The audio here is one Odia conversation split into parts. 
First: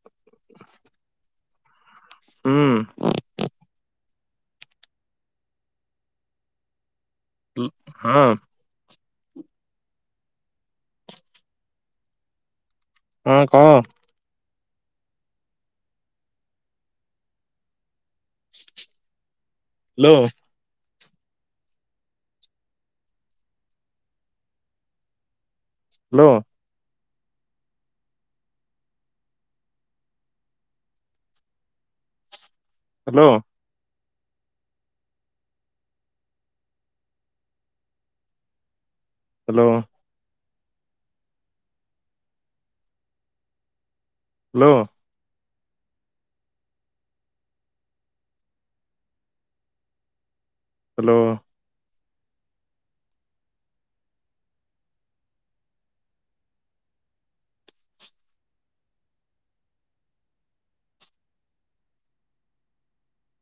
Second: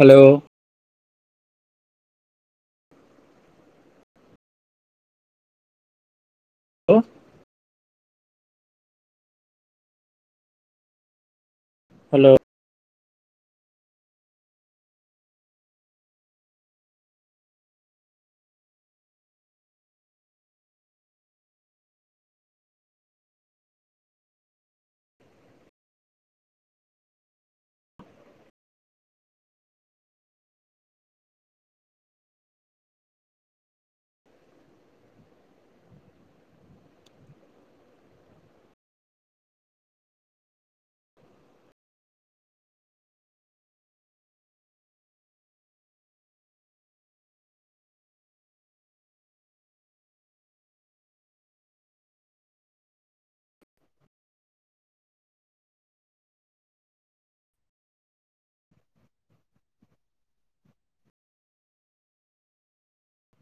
ହ୍ୟାଲୋ! ହୁଁ, ଓ! ଲୁ ହଁ। ହାଲୋ! ହଁ କହ। ଲୋ! ଲୋ, ହ୍ୟାଲୋ! ହ୍ୟାଲୋ! ଲୋ, ହାଲୋ!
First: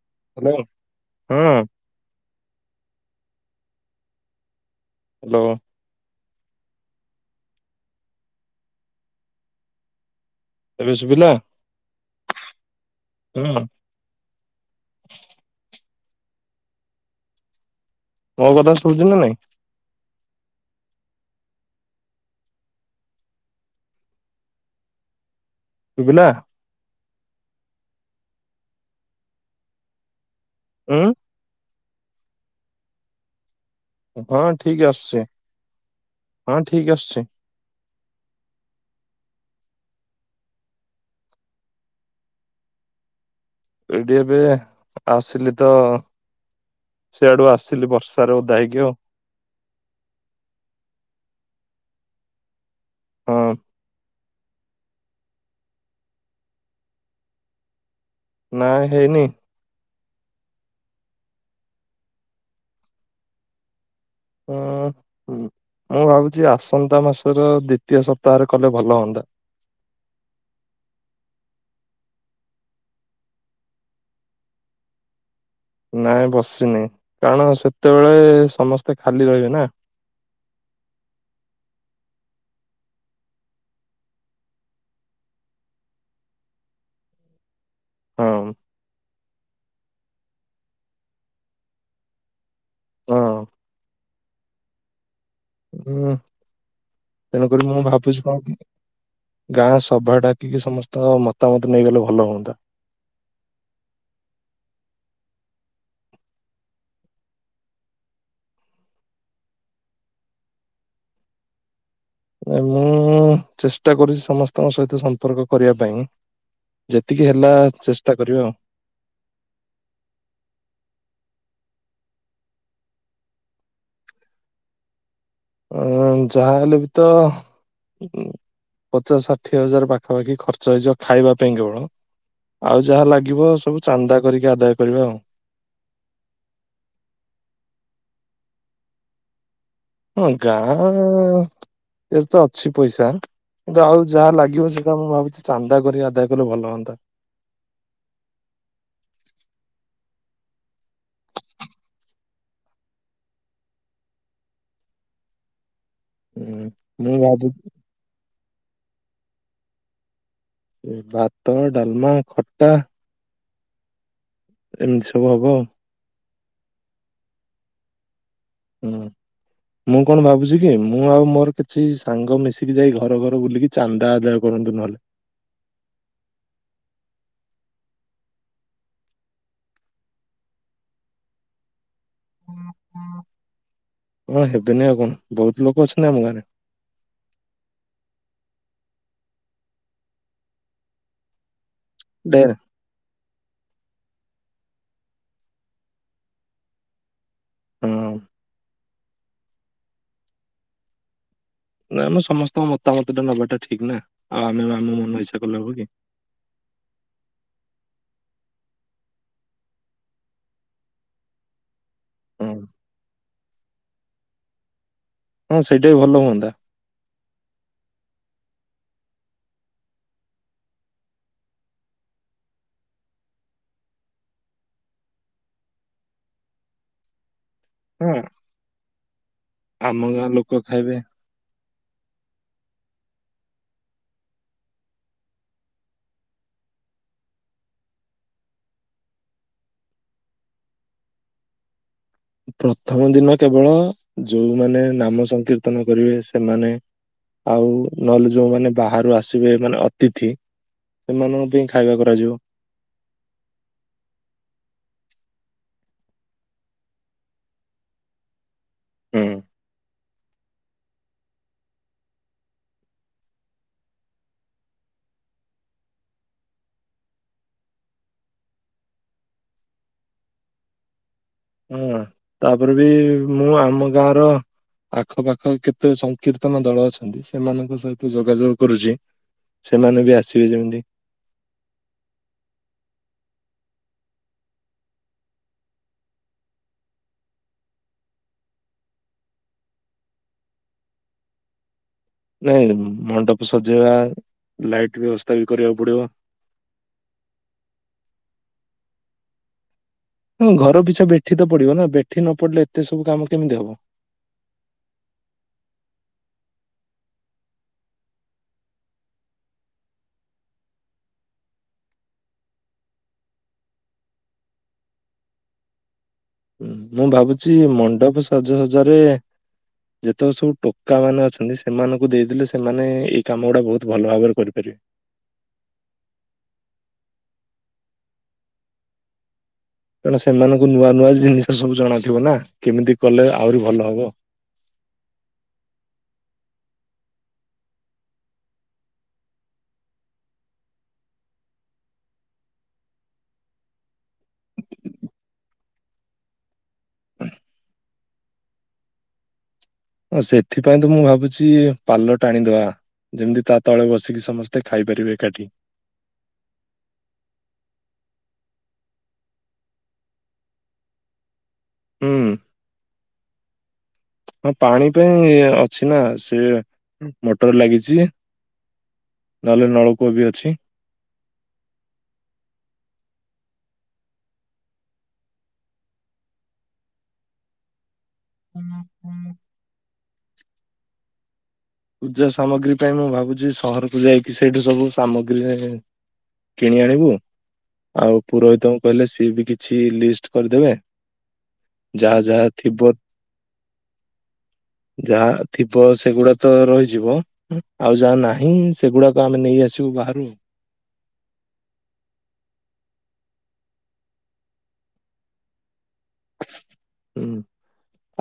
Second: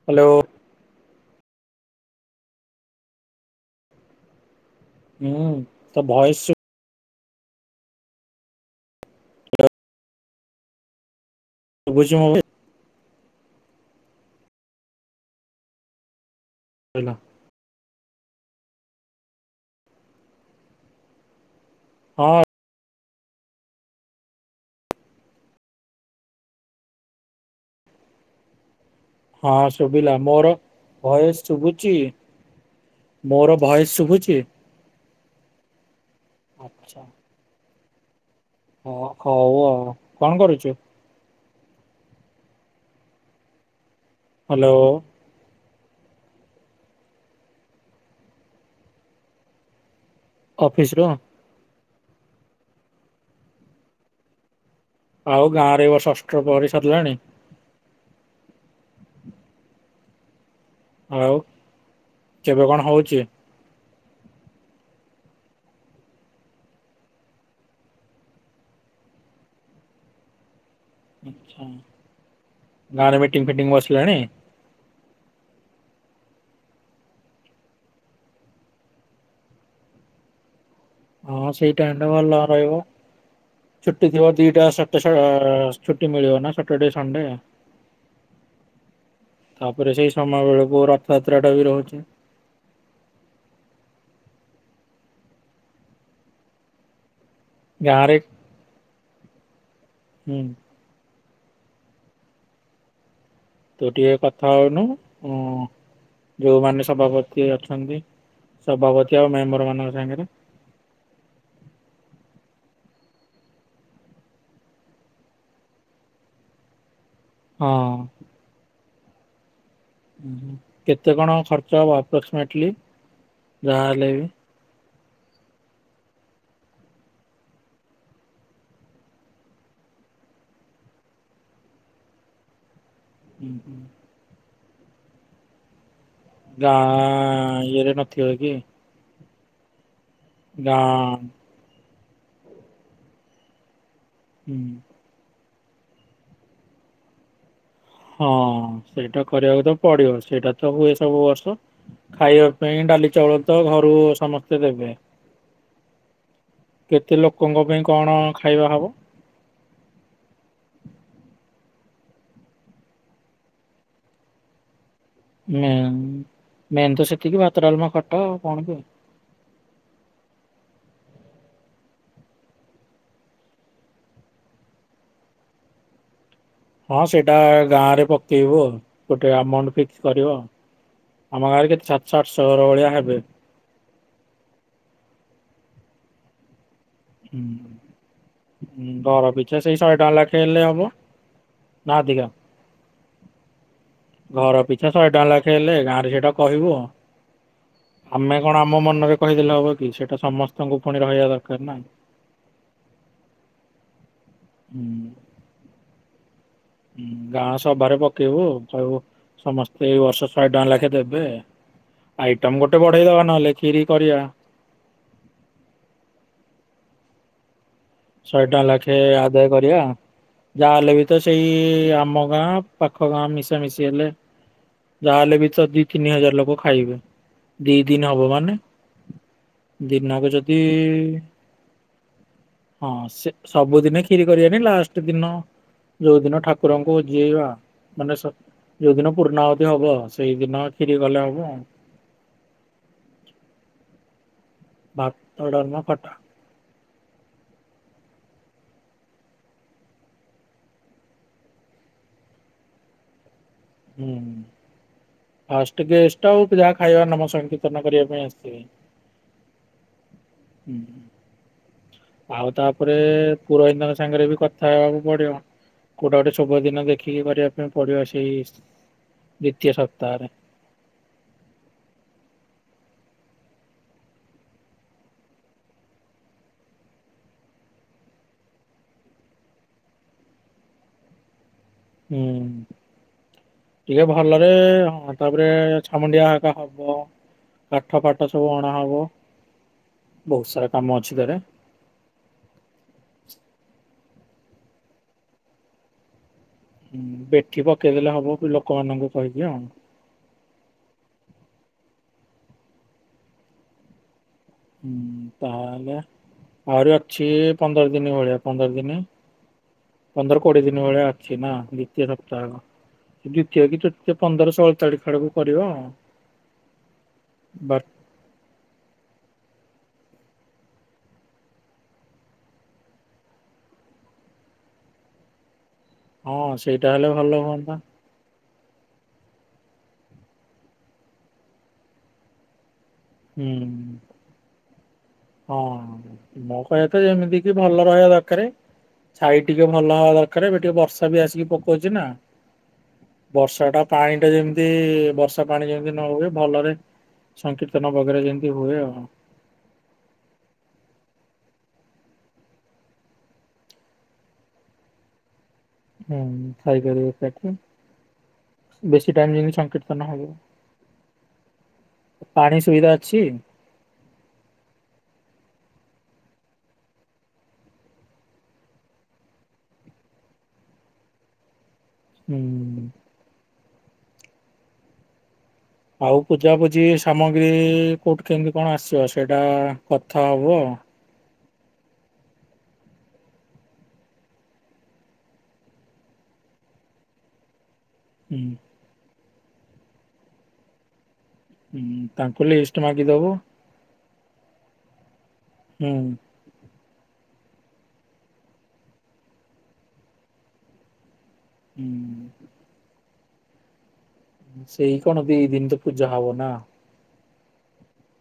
ହ୍ୟାଲୋ! ହଁ। ହୁଁ, ହ୍ୟାଲୋ ତ ଭଏସ ଶୁ ଏବେ ଶୁଭିଲା? ଶୁଭୁଚି ମୋଭେ ହୁଁ। ହେଲା। ମୋ କଥା ଶୁଭୁଚି ନା ନାଇଁ? ହଁ। ଶୁଭିଲା? ହଁ ଶୁଭିଲା ମୋର ଉଁ ଭଏସ ଶୁଭୁଛି? ମୋର ଭଏସ୍ ଶୁଭୁଛି? ହଁ ଠିକ ଆସୁଛି ହଁ ଠିକ ଅଛା! ଆସୁଛି ଓ ହଉ ଆଉ କଣ କରୁଚୁ? ଏଇଠି ଏବେ ହ୍ୟାଲୋ ଆସିଲି। ତ ସେଆଡୁ ଆସିଲି ବର୍ଷାରେ ଓଧା ହେଇକି ଆଉ। ଅଫିସରୁ? ହଁ। ଆଉ ଗାଁ ରେ ଏବର୍ଷ ଅଷ୍ଟପ୍ରହରୀ ସରିଲାଣି? ନା ହେଇନି। ଆଉ କେବେ କଣ ହଉଛି? ହୁଁ ହୁ। ମୁଁ ଭାବୁଛି ଆସନ୍ତା ମାସର ଦ୍ଵିତୀୟ ସପ୍ତାହରେ କଲେ, ଭଲ ହଅନ୍ତା। [unintelligible] ଆଛା! ଗାଁରେ ମିଟିଙ୍ଗ ଫିଟିଙ୍ଗ ବସିଲାଣି? ନାଇଁ ବସିନି କାରଣ ସେତେବେଳେ ସମସ୍ତେ ଖାଲି ରହିବେ ନା। [unintelligible] ହଁ ସେଇଟା ଟାଣ୍ଡ ଭଲ ରହିବ। ଛୁଟି ଥିବା ଦିଇଟା ସଟେ ସ ଅ ଛୁଟି ମିଳିବ ନା ସଟରଡେ ସଣ୍ଡେ। ହଁ। ତାପରେ ସେଇ ସମୟ ବେଳକୁ ରଥଯାତ୍ରା ଟା ବି ରୋହୁଛି। ହଁ ହୁଁ। ତେଣୁକରି ମୁଁ ଗାଁରେ ଭାବୁଛି କଣ କି ଗାଁ ସଭା ହୁଁ ଡାକିକି ସମସ୍ତଙ୍କ ମତ ମତାମତ ନେଇଗଲେ ଭଲ ହୁଅନ୍ତା। ତୁ ଟିକେ କଥା ହୋଉନୁ ହୁଁ। ଯୋଉମାନେ ସଭାପତି ଅଛନ୍ତି ସଭାପତି ଆଉ ମେମ୍ବର ମାନଙ୍କ ସାଙ୍ଗରେ। [unintelligible] ମ୍ୟାମ ମୁଁ ଚେଷ୍ଟା କରୁଚି ସମସ୍ତଙ୍କ ସହିତ ସମ୍ପର୍କ କରିବା ପାଇଁ ଯେତିକି ହେଲା ହଁ। ଚେଷ୍ଟା କରବା ଆଉ। ହୁଁ ହୁଁ କେତେ କଣ ଖର୍ଚ୍ଚ ହବ ଆପ୍ରକ୍ସମେଟଲ୍ଲୀ ଯାହାହଲେ ବି? ଉଁ ଯାହାଲେ ବି ତ ପଚାଶ ଷାଠିଏ ହଜାର ପାଖାପାଖି ଖର୍ଚ୍ଚ ହେଇଯିବ ଖାଇବା ପାଇଁ କେବଳ ଆଉ ଯାହା ଉଁ ଲାଗିବ ହୁଁ। ସବୁ ଚାନ୍ଦା କରିକି ଆଦାୟ କରିବା ଆଉ। ଗାଁଆ ଆ ଇଏରେ କନଥିବ କି? ହଁ ଗାଁଆ ଆ ଗାଁ ରେ ତ ଅଛି ପଇସା କିନ୍ତୁ ଆଉ ଯାହା ହୁଁ। ଲାଗିବ ସେଇଟା ମୁଁ ଭାବୁଛି ଚାନ୍ଦା କରି ଆଦାୟ କଲେ ଭଲ ହୁଅନ୍ତା। ହଁ ସେଇଟା କରିବାକୁ ତ ପଡିବ ସେଇଟା ତ ହୁଏ ସବୁ ବର୍ଷ। ଖାଇବା ପାଇଁ ଡାଲି ଚାଉଳ ତ ଘରୁ ସମସ୍ତେ ଦେବେ ହୁଁ ମୁଁ କେତେ ଭାବୁଛି ଲୋକଙ୍କ ପାଇଁ କଣ ଖାଇବା ହବ? ଭାତ, ଡାଲମା, ଖଟା ଏମିତି ସବୁ ହବ ଆଉ। ମେନ୍ ମେନ୍ ତ ସେତିକି ଭାତ ଡାଲମା ଖଟା କଣ କି? ହୁଁ ମୁଁ କଣ ଭାବୁଚି କିଏ ମୁଁ ଆଉ ମୋର କିଛି ସାଙ୍ଗ ମିଶିକି ଯାଇ ଘର ଘର ବୁଲିକି ଚାନ୍ଦା ଆଦାୟ କରନ୍ତୁ ନହେଲେ। [unintelligible] ହଁ ସେଇଟା ଗାଁ ରେ ପକେଇବୁ ଆଉ ଗୋଟେ ଆମାଉଣ୍ଟ ଫିକ୍ସ କରିବ। ଆମ ଗାଁରେ କେତେ ଛା [inaudible] କଣ ହେବେନି ଆଉ କଣ ବହୁତ ଲୋକ ଅଛନ୍ତି ଆମ ଗାଁରେ। ହୁଁ ଘର ପିଛା ସେଇ ଶହେ ଟଙ୍କା ଲେଖେ ହେଲେ ହବ। ନା ଅଧିକା ଢେର ଘର ପିଛା ଶହେ ଟଙ୍କା ଲେଖେ ହେଲେ ଗାଁରେ ସେଇଟା କହିବୁ ହଁ। ଆମେ କଣ ଆମ ଆମ ମନରେ କହିଦେଲେ ହବ କି ସେଇଟା ସମସ୍ତଙ୍କୁ ପୁଣି ରହିବା ଦରକାର ନା। ନାଇଁମ ଆମେ ସମସ୍ତଙ୍କ ମତାମତ ଟା ନବାଟା ଠିକ୍ ନା ଆଉ ଆମେ ଆମ ମନ ଇଚ୍ଛା କଲେ ହବ କି? ହୁଁ ଗାଁ ସଭାରେ ପକେଇବୁ କହିବୁ ସମସ୍ତେ ଏଇ ବର୍ଷ ଶହେ ଟଙ୍କା ଲାଖେ ଦେବେ ହଁ। ଆଇଟମ ଗୋଟେ ବଢେଇ ଦବା ନହେଲେ ଖିରୀ କରିବା। ହଁ ସେଇଟା ବି ଭଲ ହୁଅନ୍ତା। ଶହେ ଟଙ୍କା ଲାଖେ ଆଦାୟ କରିବା। ଯାହାହଲେ ବି ତ ସେଇ ଆମ ଗାଁ ପାଖ ଗାଁ ମିଶାମିଶି ହେଲେ। ଯାହେଲେ ବି ତ ଦି ତିନି ହଜାର ଲୋକ ଖାଇବେ ଦି ଦିନ ହଁ ହବ ମାନେ। ଆମ ଗାଁ ଦିନକୁ ଲୋକ ଯଦି ଖାଇବେ ଇ ହଁ ସେ ସବୁଦିନେ ଖିରୀ କରିବାନି ଲାଷ୍ଟ ଦିନ ଯୋଉଦିନ ଠାକୁରଙ୍କୁ ଜିଏଇବା ମାନେ ସ ଯୋଉଦିନ ପୂର୍ଣ୍ଣଆହୁତି ହବ ସେଇଦିନ ଖିରୀ କଲେ ହବ। ପ୍ରଥମ ଦିନ କେବଳ ଯୋଉମାନେ ଭାତ ନାମ ଡାଲମା ସଂକୀର୍ତ୍ତନ ଖଟା କରିବେ ସେମାନେ ଆଉ ନହେଲେ ଯୋଉ ମାନେ ବାହାରୁ ଆସିବେ ମାନେ ଅତିଥି। ସେମାନଙ୍କ ପାଇଁ ଖାଇବା କରାଯିବ। ହୁଁ ହଁ। ଫାଷ୍ଟ ଗେଷ୍ଟ ଆଉ ଯାହା ଖାଇବା ନାମ ସଂକୀର୍ତନ କରିବା ପାଇଁ ଆସିଥିବେ। ହୁଁ। ହୁଁ। ଆଉ ତାପରେ ପୁରୋହିତ ସାଙ୍ଗରେ ବି କଥା ହେବାକୁ ପଡିବ। କୋଉଟା ଗୋଟେ ସୁଭ ଦିନ ଦେଖିକି କରିବା ପାଇଁ ପଡିବ ସେଇ ଦ୍ଵିତିୟ ସପ୍ତାହରେ। ହଁ ତାପରେ ବି ମୁଁ ଆମ ଗାଁର ଆଖପାଖ କେତେ ସଂକୀର୍ତ୍ତନ ଦଳ ଅଛନ୍ତି ସେମାନଙ୍କ ସହିତ ଯୋଗାଯୋଗ କରୁଛି। ସେମାନେ ବି ଆସିବେ ଯେମିତି। ହୁଁ। ଟିକେ ଭଲରେ ହଁ ତାପରେ ଛାମୁଣ୍ଡିଆ ହବ। କାଠ ଫାଠ ସବୁ ଅଣା ହବ ବହୁତ ସାରା କାମ ଅଛି ଘରେ। ନାଇଁ ମଣ୍ଡପ ସଜେଇବା ଲାଇଟ୍ ବ୍ୟବସ୍ଥା ବି କରିବାକୁ ପଡିବ। ହୁଁ ବେଠି ପକେଇଦେଲେ ହବ ଲୋକମାନଙ୍କୁ କହିଦିଅ। ହ ଘର ପିଛା ବେଠି ତ ପଡିବ ନା ବେଠି ନ ପଡିଲେ ଏତେ ସବୁ କାମ କେମିତି ହବ। ହୁଁ ତାହଲେ। ଆହୁରି ଅଛି ପନ୍ଦର ଦିନ ଭଳିଆ ପନ୍ଦର ଦିନ। ପନ୍ଦର କୋଡିଏ ଦିନ ଭଳିଆ ଅଛି ନା ଦ୍ଵିତୀୟ ସପ୍ତାହର। ଦ୍ଵିତୀୟ କି ତୃତୀୟ ପନ୍ଦର ଷୋହଳ ତାରିଖ ଆଡ଼କୁଖଡକୁ କରିବ ଆଉ। ମୁଁ ଭାବୁଛି ବଟ୍ ମଣ୍ଡପ ସଜାସଜାରେ ଯେତେବେଳେ ସବୁ ଟୋକା ମାନେ ଅଛନ୍ତି ସେମାନଙ୍କୁ ଦେଇଦେଲେ ସେମାନେ ଏଇ କାମ ଗୁଡା ବହୁତ ଭଲ ଭାବରେ କରିପାରିବେ। ହଁ ସେଇଟା ହେଲେ ଭଲ ହୁଅନ୍ତା। କଣ ସେମାନଙ୍କୁ ନୂଆ ନୂଆ ଜିନିଷ ସବୁ ଜଣାଥିବ ନା କେମିତି। କଲେ ହୁଁ ଆହୁରି ଭଲ ହବ ହଁ। କହିବା କଥା ଯେମିତି କି ଭଲ ରହିବା ଦରକାରେ। ଛାଇ ଟିକେ ଭଲ ହବା ଦରକାର ଏବେ ଟିକେ ବର୍ଷା ବି ଆସିକି ପକଉଛି ନା। ବର୍ଷା ଟା ପାଣି ଟା ଯେମିତି ବର୍ଷା ପାଣି ଯେମିତି ନ ହୁଏ ଭଲରେ। ସଂକୀର୍ତ୍ତନ ଭଲରେ ଯେମିତି ହୁଏ ଆଉ। ସେଥିପାଇଁ ତ ମୁଁ ଭାବିଛି ପାଲ ଟାଣିଦବା। ଯେମିତି ତା ତଳେ ବସିକି ସମସ୍ତେ ଖାଇପାରିବେ ଏକାଠି। ହୁଁ ଖାଇପରିବେ ତାକୁ। ବେଶୀ ଟାଇମ ଯେମିତି ସଂକୀର୍ତ୍ତନ ହବ। ହୁଁ ପାଣି ସୁବିଧା ଅଛି। ହଁ ପାଣି ତ ଅଛି ନା ସେ ମୋଟର ଲାଗିଛି। ନହେଲେ ନଳକୂଅ ବି ଅଛି। ହୁଁ ଉଁ। ଆଉ ପୂଜାପୂଜି ସାମଗ୍ରୀ କୋଉଠୁ କେମତି କଣ ଆସିିବ ସେଇଟା କଥା ହବୁ। ପୂଜା ସାମଗ୍ରୀ ପାଇଁ, ମୁଁ ଭାବୁଛି ସହରକୁ ଯାଇକି ସେଇଠୁ ସବୁ ସାମଗ୍ରୀ କିଣି ଆଣିବୁ ଆଉ ହୁଁ ପୁରୋହିତଙ୍କୁ କହିଲେ ସିଏ ବି କିଛି ଲିଷ୍ଟ କରିଦେବେ। ହୁଁ ଯାହା ଯାହା ତାଙ୍କୁ ଥିବ ଲିଷ୍ଟ ମାଗିଦବ। ଯାହା ଥିବ ସେଗୁଡା ତ ରହିଯିବ ଆଉ ଯାହା ନାହିଁ ସେଗୁଡାକ ଆମେ ନେଇ ଆସିବୁ ବାହାରୁ। ହୁଁଉଁ। ସେଇ କଣ ଦି ଦିନ ତ ପୂଜା ହବ ନା। ହୁଁ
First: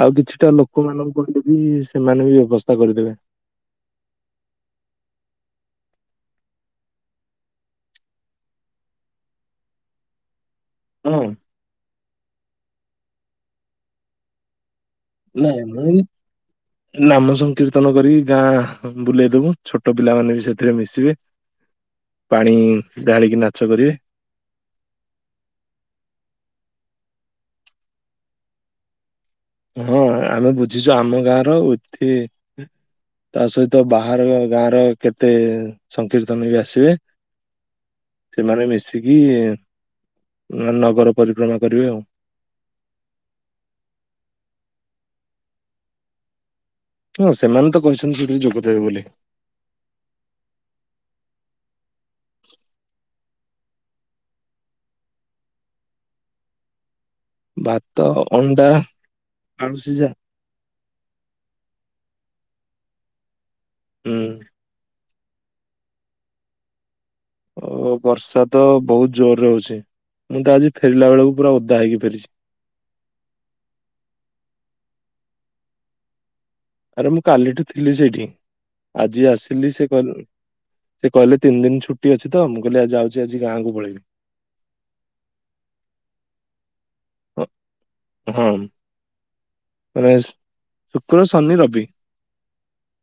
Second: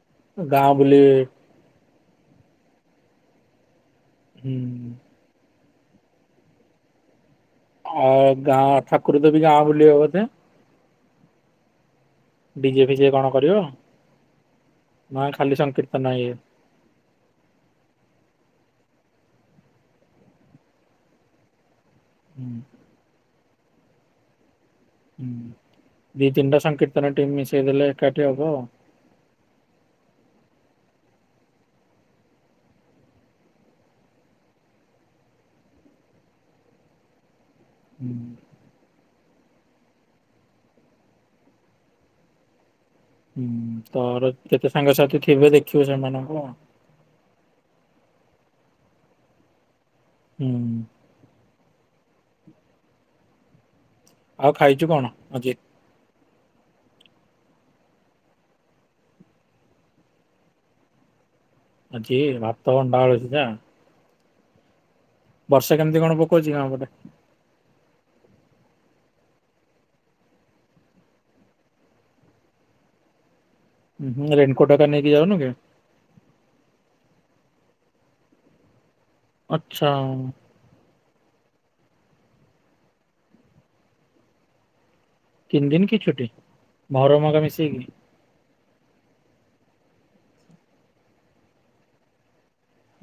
ଆଉ କିଛିଟା ଗାଁ ଲୋକ ବୁଲି ମାନଙ୍କୁ କହିଦେବି ସେ ସେମାନେ ବି ବ୍ୟବସ୍ଥା କରିଦେବେ। ହୁଁ। ଅଉ ଗାଁ ଠାକୁର ଦେବି ଗାଁ ବୁଲିବେ ବୋଧେ? [unintelligible] ଡିଜେ ଫିଜେ କଣ କରିବ ନା ଖାଲି ନାଇଁ ମୁଁ ସଂକୀର୍ତ୍ତନ ଇଏ? ନାମ ସଂକୀର୍ତ୍ତନ କରିକି ଗାଁ ବୁଲେଇ ଦବୁ ଛୋଟ ପିଲାମାନେ ବି ସେଥିରେ ମିଶିବେ। ହୁଁ ପାଣି ଢାଳିକି ନାଚ କରିବେ। ହୁଁ ଦି ତିନିଟା ସଂକୀର୍ତ୍ତନ ଟିମ୍ ମିଶେଇ ଦେଲେ ଏକାଠି ହବ ଆଉ। ହଁ ଆମେ ବୁଝିଚୁ ଆମ ଗାଁର ଉଥି ତା ସହିତ ବାହାରର ଗାଁର କେତେ ସଂକୀର୍ତ୍ତନ ବି ଆସିବେ। ହୁଁ ସେମାନେ ମିସି କି ଏ ନ-ନଗର ପରିକ୍ରମା କରିବେ ଆଉ। ହୁଁ ତମର କେତେ ସାଙ୍ଗସାଥି ଥିବେ ଦେଖିବ ସେମାନଙ୍କୁ ଆଉ। ହଁ ସେମାନେ ତ କହିଛନ୍ତି ସେଥିରେ ଯୋଗଦେବେ ବୋଲି। ହୁଁ। ଆଉ ଖାଇଚୁ କଣ ଆଜି? ଭାତ, ଅଣ୍ଡା, ଆଳୁସିଜା। ଆଜି ଭାତ ଅଣ୍ଡା ଆଳୁ ସିଜ। ହୁଁ। ବର୍ଷା କେମିତି କଣ ପକୋଉଚି ଗାଁ ପଟେ? ଓ ବର୍ଷା ତ ବୋହୁତ ଜୋରରେ ହୋଉଚି। ମୁଁ ତ ଆଜି ଫେରିଲା ବେଳକୁ ପୁରା ଓଦା ହେଇକି ଫେରିଚି। ହୁଁ ହୁଁ ରେନକୋଟ ହେରିକା ନେଇକି ଯାଉନୁ କି? ଆରେ ମୁଁ କାଲିଠୁ ଥିଲି ସେଇଠି। ଆଜି ଆସିଲି ସେ ଆଚ୍ଛା କ‌ ସେ କହିଲେ ତିନି ଦିନି ଛୁଟି ଅଛି ତ। ମୁଁ କହିଲି ଆଜି ଯାଉଚି ଆଜି ଗାଁକୁ ପଳେଇବି। ତିନ ଦିନି କି ଛୁଟି? ମହରମ୍ ହେରିକା ହଁ [unintelligible] ମିଶେଇକି? ରେଷ ଶୁକ୍ର, ଶନି, ରବି।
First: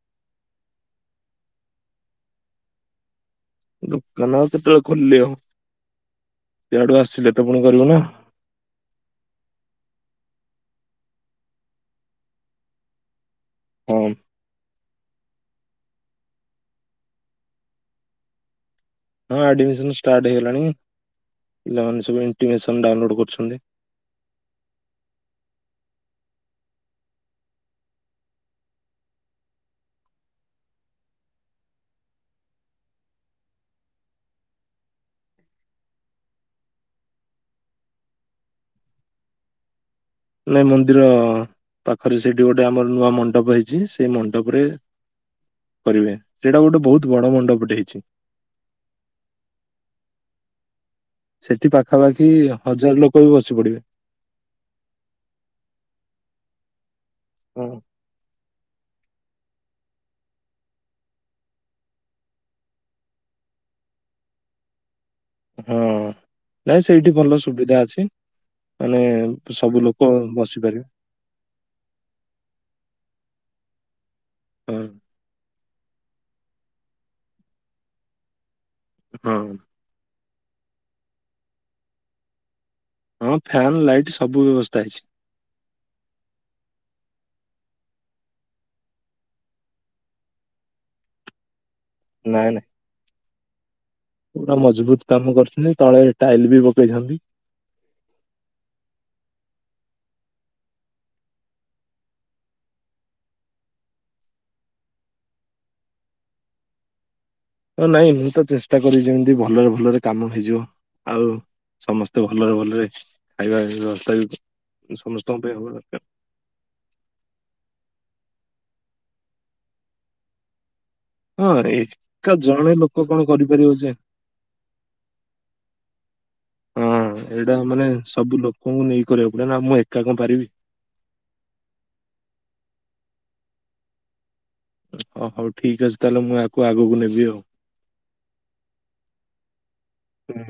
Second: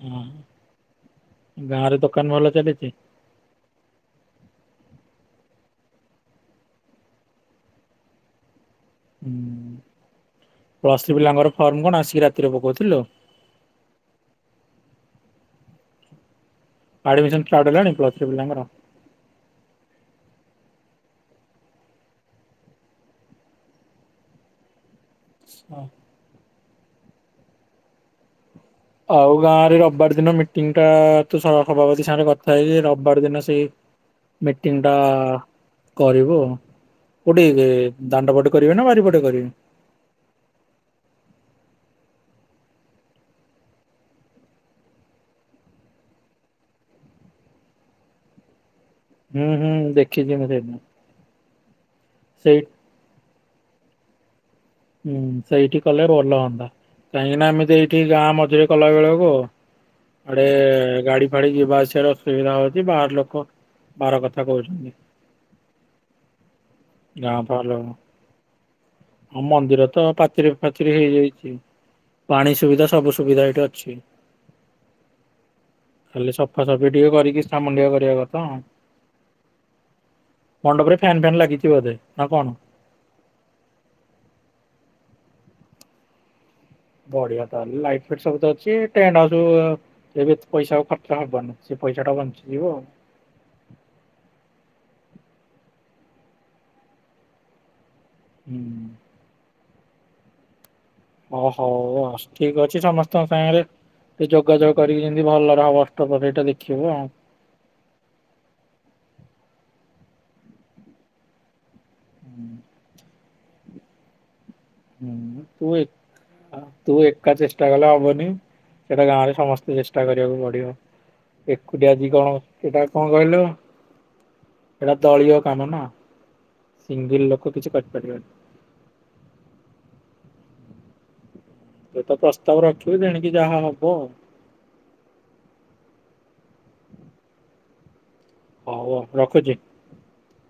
ହଁ ଗାଁରେ ଦୋକାନ ଭଲ ଚାଲିଚି? ଦୋକାନ ଆଉ କେତେବେଳେ ଖୋଲିବ? ଇୟାଡୁ ଆସିଲେ ତ ଫୁଣି କରିବ ନା। ହୁଁ ପ୍ଲସଥ୍ରୀ ପିଲାଙ୍କର ଫର୍ମ କଣ ଆସିକି ରାତିରେ ପକୋଉଥୁଲୁ? ହଁ। ଆଡମିଶନ ଷ୍ଟାର୍ଟ ହେଲାଣି ପ୍ପ୍ଲସ୍ ଥ୍ରୀ ପିଲାଙ୍କର? ହଁ ଆଡମିଶନ ଷ୍ଟାର୍ଟ ହେଇଗଲାଣି। ପିଲାମାନେ ସବୁ ଇଣ୍ଟିମେଶନ ଡାଉନଲୋଡ କରୁଛନ୍ତି। ‌ହଁ। ଆଉ ଗାଁରେ ରବିବାର ଦିନ ମିଟିଂ ଟା ତୁ ସହ ସଭାପତି ସାଙ୍ଗରେ କଥା ହେଇ ରବିବାର ଦିନ ସେଇ ମିଟିଂ ଟା କରିବୁ ଆଉ। କୋଉଠି ଏ ଦାଣ୍ଡ ପଟେ କରିବେ ନା ବାରିପଟେ କରିବେ? ନାଇଁ ମନ୍ଦିର ପାଖରେ ସେଇଠି ଗୋଟେ ଆମର ନୂଆ ମଣ୍ଡପ ହେଇଛି ସେଇ ମଣ୍ଡପରେ। କରିବେ ସେଇଟା ଗୋଟେ ବହୁତ ବଡ ମଣ୍ଡପଟେ ହେଇଛି। ହୁଁ ହୁଁ ଦେଖିଛି ମୁ ସେଇଦିନ। ସେଠି ପାଖାପାଖି ସେଇ ହଜାର ଲୋକ ବି ବସି ପଡିବେ। ହୁଁ ସେଇଠି କଲେ ଭଲ ହନ୍ତା। କାହିଁକିନା ଆମେ ହଁ। ତ ଏଇଠି ଗାଁ ମଝିରେ କଲା ବେଳକୁ ଆଡେ ଗାଡି ଫାଡି ଯିବା ଆସିବାର ଅସୁବିଧା ହଉଛି। ବାହାର ଲୋକ ବାର କଥା କହୁଛନ୍ତି। ହଁ ନାଇଁ ସେଇଠି ଗାଁ ଭଲ ଫାଁ ସୁବିଧା ଲୋକ ଅଛି। ମାନେ ଆଉ ସବୁ ମନ୍ଦିର ଲୋକ ତ ପାଚିରି ବସି ପାରିବେ। ଫାଚିରି ହେଇଯାଇଛି। ପାଣି ସୁବିଧା ସବୁ ସୁବିଧା ଏଇଠି ଅଛି। ହୁଁ। ଖାଲି ସଫାସଫି ଟିକେ କରିକି ସାମୁନ୍‌ ଟିଏ କରିବା କଥା ଆଉ। ହୁଁ। ମଣ୍ଡପରେ ଫ୍ୟାନ୍ ଫ୍ୟନ୍ ଲାଗିଛି ବୋଧେ ନା କଣ? ହଁ ଫ୍ୟନ୍ ଲାଇଟ୍ ସବୁ ବ୍ୟବସ୍ଥା ଅଛି। [inaudible] ବଢିଆ ତାହଲେ ଲାଇଟ ଫଟ ସବୁ ଅଛି ଟେଣ୍ଟ ହାଉସ ଏ ପଇସା ଖର୍ଚ୍ଚ ହବନି। ସେ ପଇସା ଟା ବଞ୍ଚିଯିବ ଆଉ। ପୁରୁରା ମଜବୁତ କାମ କରୁଛନ୍ତି। ତଳେ ଟାଇଲ ବି ପକେଇଛନ୍ତି। [inaudible] ହୁଁ। ଓହୋ ଠିକ୍ ଅଛି। ସମସ୍ତଙ୍କ ସାଙ୍ଗରେ ସେ ଯୋଗାଯୋଗ କରିକି ଯେମିତି ଭଲରେ ହବ ଅଷ୍ଟ ପହଁରି ସେଇଟା ଦେଖିବ ଆଉ। ହ ନାଇଁ ମୁଁ ତ ଚେଷ୍ଟା କର ଯେମିତି ଭଲରେ ଭଲରେ କାମ ହେଇଯିବ। ଆଉ ସମସ୍ତେ ଭଲରେ ଭଲରେ ଖାଇବା ବ୍ୟବସ୍ଥାବି ହୁଁ ତୁ ତୁ ଏକା ଚେଷ୍ଟା କଲେ ହବନି। ସେଇଟା ଗାଁ ରେ ସମସ୍ତେ ଚେଷ୍ଟା କରିବାକୁ ପଡିବ। ହଁ ଏକୁଟି ଆଜି କଣ ଏକା ଜଣେ ସେଇଟା ଲୋକ କଣ କହିଲ କରିପାରିବ ଯେ [inaudible] ଏଟା ଦଳୀୟ କାମ ନା [inaudible] ହଁ ଲୋକ ଏଇଟା କିଛି ମାନେ କରିପାରିବନି ସବୁ ଲୋକଙ୍କୁ ନେଇ କରିବାକୁ ପଡେ ନା ମୁଁ ଏକା କଣ ପାରିବି। ଏ ତ ପ୍ରସ୍ତାବ ରଖିବି ଦେଣିକି ଯାହା ହବ ଆଉ ଓ ହଉ ଠିକ ଅଛି ତାହେଲେ ମୁଁ ଆକୁ ଆଗକୁ ନେବି ଆଉ ହଉ ହଉ ରଖୁଛି। ହୁଁ।